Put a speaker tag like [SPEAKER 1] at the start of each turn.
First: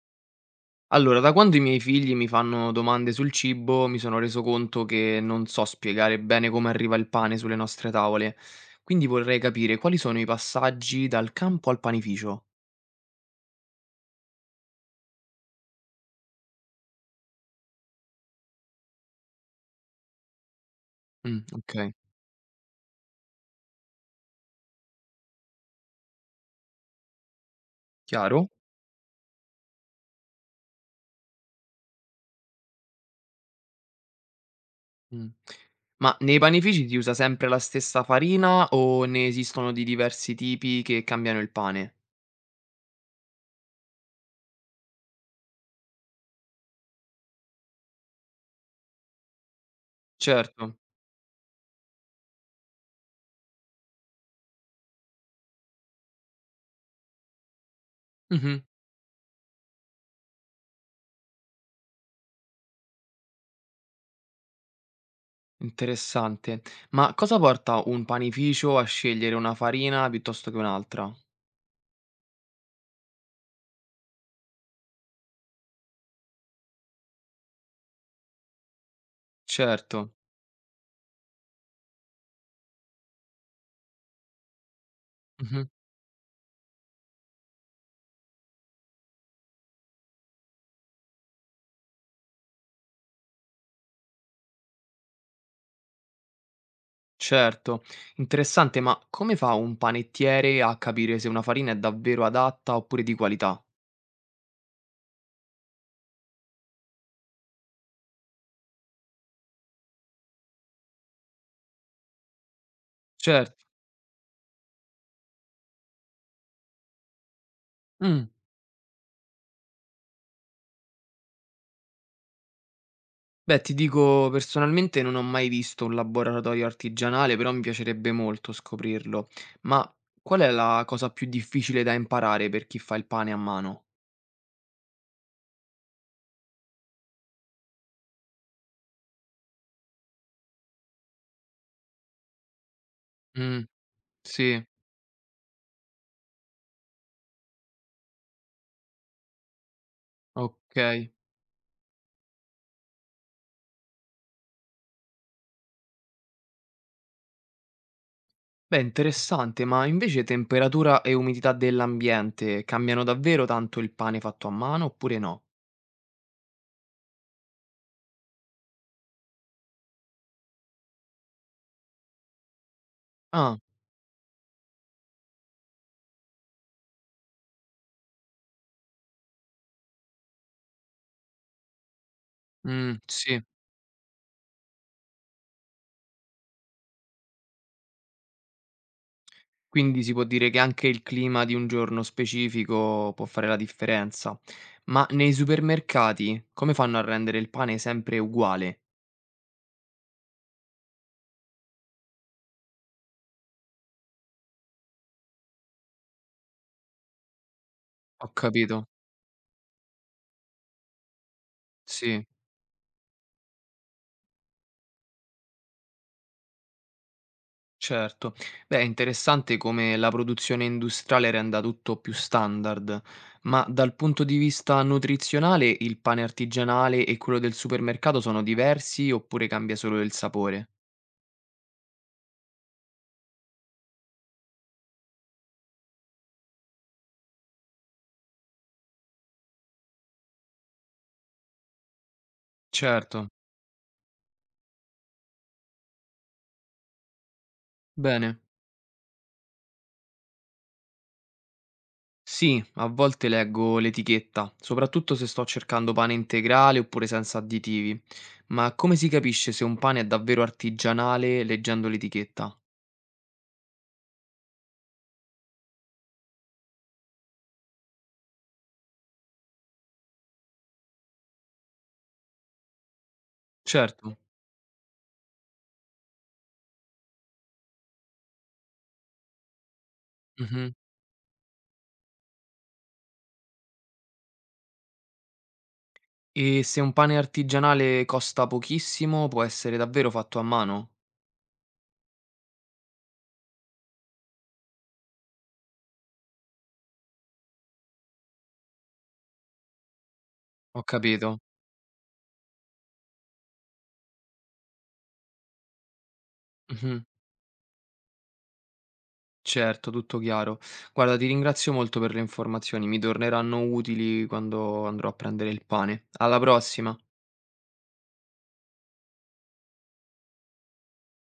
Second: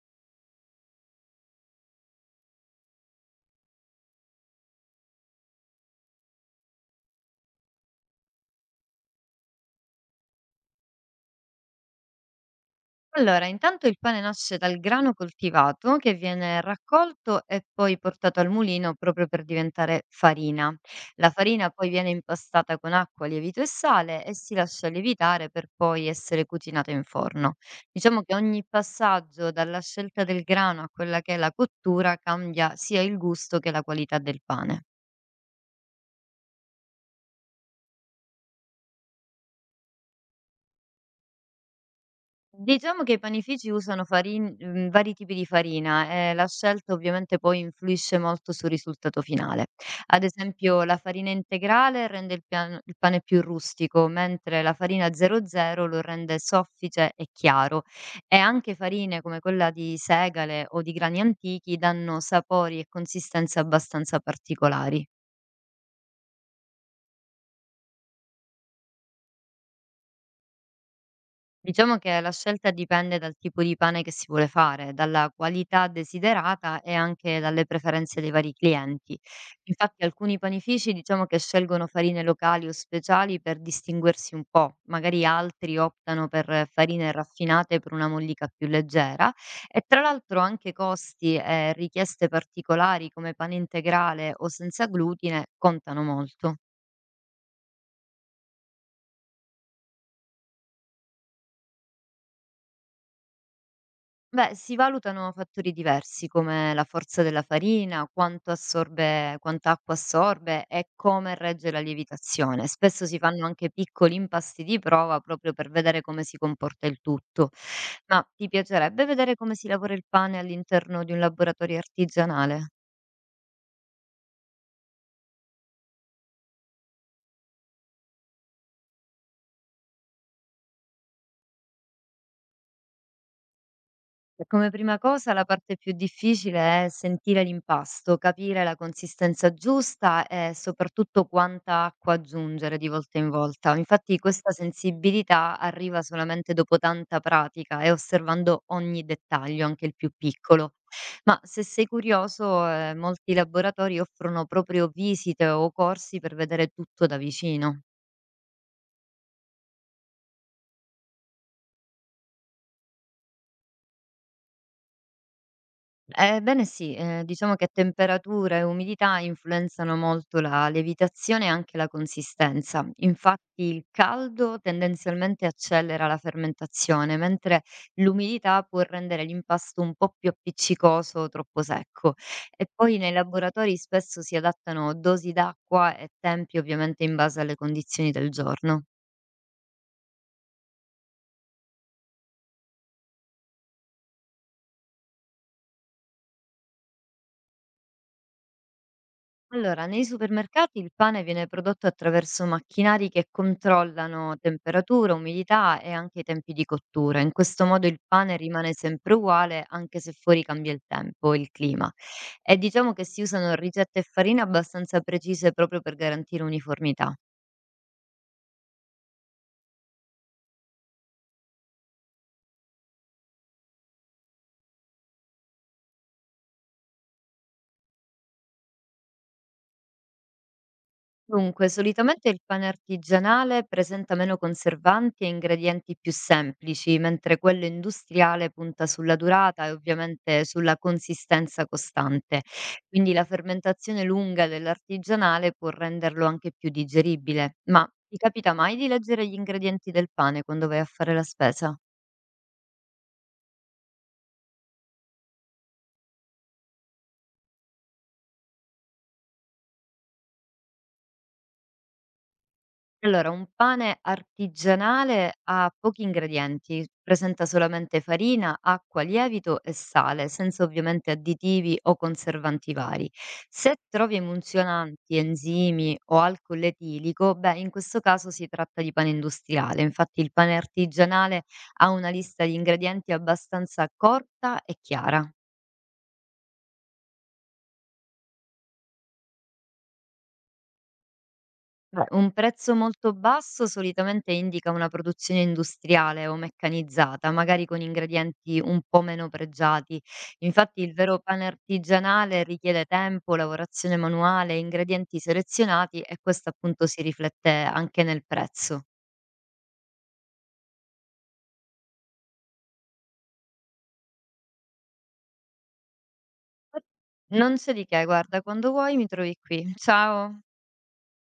[SPEAKER 1] Allora, da quando i miei figli mi fanno domande sul cibo, mi sono reso conto che non so spiegare bene come arriva il pane sulle nostre tavole. Quindi vorrei capire quali sono i passaggi dal campo al panificio.
[SPEAKER 2] Allora, intanto il pane nasce dal grano coltivato che viene raccolto e poi portato al mulino proprio per diventare farina. La
[SPEAKER 1] Mm,
[SPEAKER 2] farina poi
[SPEAKER 1] ok,
[SPEAKER 2] viene impastata con acqua, lievito e sale e si lascia lievitare per poi essere cucinata in forno. Diciamo che
[SPEAKER 1] chiaro?
[SPEAKER 2] ogni passaggio dalla scelta del grano a quella che è la cottura cambia sia il gusto che la qualità del pane.
[SPEAKER 1] Mm. Ma nei panifici si usa sempre la stessa farina o ne esistono di diversi tipi che cambiano il pane?
[SPEAKER 2] Diciamo che i panifici usano vari tipi di farina e la scelta ovviamente poi influisce molto sul risultato finale. Ad
[SPEAKER 1] Certo.
[SPEAKER 2] esempio la farina integrale rende il pane più rustico, mentre la farina 00 lo rende soffice e chiaro. E
[SPEAKER 1] Mhm,
[SPEAKER 2] anche farine come quella di segale o di grani antichi danno sapori e consistenze abbastanza particolari.
[SPEAKER 1] interessante. Ma cosa porta un panificio a scegliere una farina piuttosto che un'altra?
[SPEAKER 2] Diciamo che la scelta dipende dal tipo di pane che si vuole fare, dalla qualità desiderata e anche dalle preferenze dei vari clienti. Infatti
[SPEAKER 1] Certo.
[SPEAKER 2] alcuni panifici diciamo che scelgono farine locali o speciali per distinguersi un po', magari
[SPEAKER 1] Mhm.
[SPEAKER 2] altri optano per farine raffinate per una mollica più leggera e tra l'altro anche costi e richieste particolari come pane integrale o senza glutine contano molto.
[SPEAKER 1] Certo, interessante, ma come fa un panettiere a capire se una farina è davvero adatta oppure di qualità?
[SPEAKER 2] Beh, si valutano fattori diversi come la forza della farina, quanto assorbe, quanta acqua assorbe e come regge la lievitazione. Spesso si fanno
[SPEAKER 1] Certo.
[SPEAKER 2] anche piccoli impasti di prova proprio per vedere come si comporta il tutto. Ma
[SPEAKER 1] Mm.
[SPEAKER 2] ti piacerebbe vedere come si lavora il pane all'interno di un laboratorio artigianale?
[SPEAKER 1] Beh, ti dico, personalmente non ho mai visto un laboratorio artigianale, però mi piacerebbe molto scoprirlo. Ma qual è la cosa più difficile da imparare per chi fa il pane a mano?
[SPEAKER 2] E come prima cosa la parte più difficile è sentire l'impasto, capire la consistenza giusta e soprattutto quanta acqua aggiungere di volta in
[SPEAKER 1] Mm,
[SPEAKER 2] volta. Infatti questa
[SPEAKER 1] sì,
[SPEAKER 2] sensibilità arriva solamente dopo tanta pratica e osservando ogni dettaglio, anche il più piccolo.
[SPEAKER 1] ok.
[SPEAKER 2] Ma se sei curioso, molti laboratori offrono proprio visite o corsi per vedere tutto da vicino.
[SPEAKER 1] Beh, interessante, ma invece temperatura e umidità dell'ambiente cambiano davvero tanto il pane fatto a mano oppure no?
[SPEAKER 2] Ebbene sì, diciamo che temperatura e umidità influenzano molto la lievitazione e anche la consistenza.
[SPEAKER 1] Ah,
[SPEAKER 2] Infatti il caldo tendenzialmente accelera la fermentazione, mentre l'umidità può rendere l'impasto un po' più appiccicoso o troppo secco. E
[SPEAKER 1] mm,
[SPEAKER 2] poi nei
[SPEAKER 1] sì.
[SPEAKER 2] laboratori spesso si adattano dosi d'acqua e tempi ovviamente in base alle condizioni del giorno.
[SPEAKER 1] Quindi si può dire che anche il clima di un giorno specifico può fare la differenza. Ma nei supermercati come fanno a rendere il pane sempre uguale?
[SPEAKER 2] Allora, nei supermercati il pane viene prodotto attraverso macchinari che controllano temperatura, umidità e anche i tempi di cottura. In questo modo il
[SPEAKER 1] Ho
[SPEAKER 2] pane rimane
[SPEAKER 1] capito.
[SPEAKER 2] sempre uguale anche se fuori cambia il tempo, il clima.
[SPEAKER 1] Sì,
[SPEAKER 2] E diciamo che si usano ricette e farine abbastanza precise proprio per garantire uniformità.
[SPEAKER 1] certo. Beh, è interessante come la produzione industriale renda tutto più standard, ma dal punto di vista nutrizionale il pane artigianale e quello del supermercato sono diversi oppure cambia solo il sapore?
[SPEAKER 2] Dunque, solitamente il pane artigianale presenta meno conservanti e ingredienti più semplici, mentre quello industriale punta sulla durata e ovviamente sulla consistenza costante. Quindi la
[SPEAKER 1] Certo.
[SPEAKER 2] fermentazione lunga dell'artigianale può renderlo anche più digeribile. Ma ti
[SPEAKER 1] Bene.
[SPEAKER 2] capita mai di leggere gli ingredienti del pane quando vai a fare la spesa?
[SPEAKER 1] Sì, a volte leggo l'etichetta, soprattutto se sto cercando pane integrale oppure senza additivi. Ma come si capisce se un pane è davvero artigianale leggendo l'etichetta?
[SPEAKER 2] Allora, un pane artigianale ha pochi ingredienti, presenta solamente farina, acqua, lievito e sale, senza ovviamente additivi o conservanti vari. Se trovi
[SPEAKER 1] Certo.
[SPEAKER 2] emulsionanti, enzimi o alcol etilico, beh, in questo caso si tratta di pane industriale. Infatti il pane
[SPEAKER 1] Mhm.
[SPEAKER 2] artigianale ha una lista di ingredienti abbastanza corta e chiara.
[SPEAKER 1] E se un pane artigianale costa pochissimo, può essere davvero fatto a mano?
[SPEAKER 2] Beh, un prezzo molto basso solitamente indica una produzione industriale o meccanizzata, magari con ingredienti un po' meno pregiati. Infatti
[SPEAKER 1] Ho
[SPEAKER 2] il vero
[SPEAKER 1] capito.
[SPEAKER 2] pane artigianale richiede tempo, lavorazione manuale, ingredienti selezionati e questo appunto si
[SPEAKER 1] Mhm.
[SPEAKER 2] riflette anche nel prezzo.
[SPEAKER 1] Certo, tutto chiaro. Guarda, ti ringrazio molto per le informazioni, mi torneranno utili quando andrò a prendere il pane. Alla prossima!
[SPEAKER 2] Non c'è di che, guarda, quando vuoi mi trovi qui. Ciao.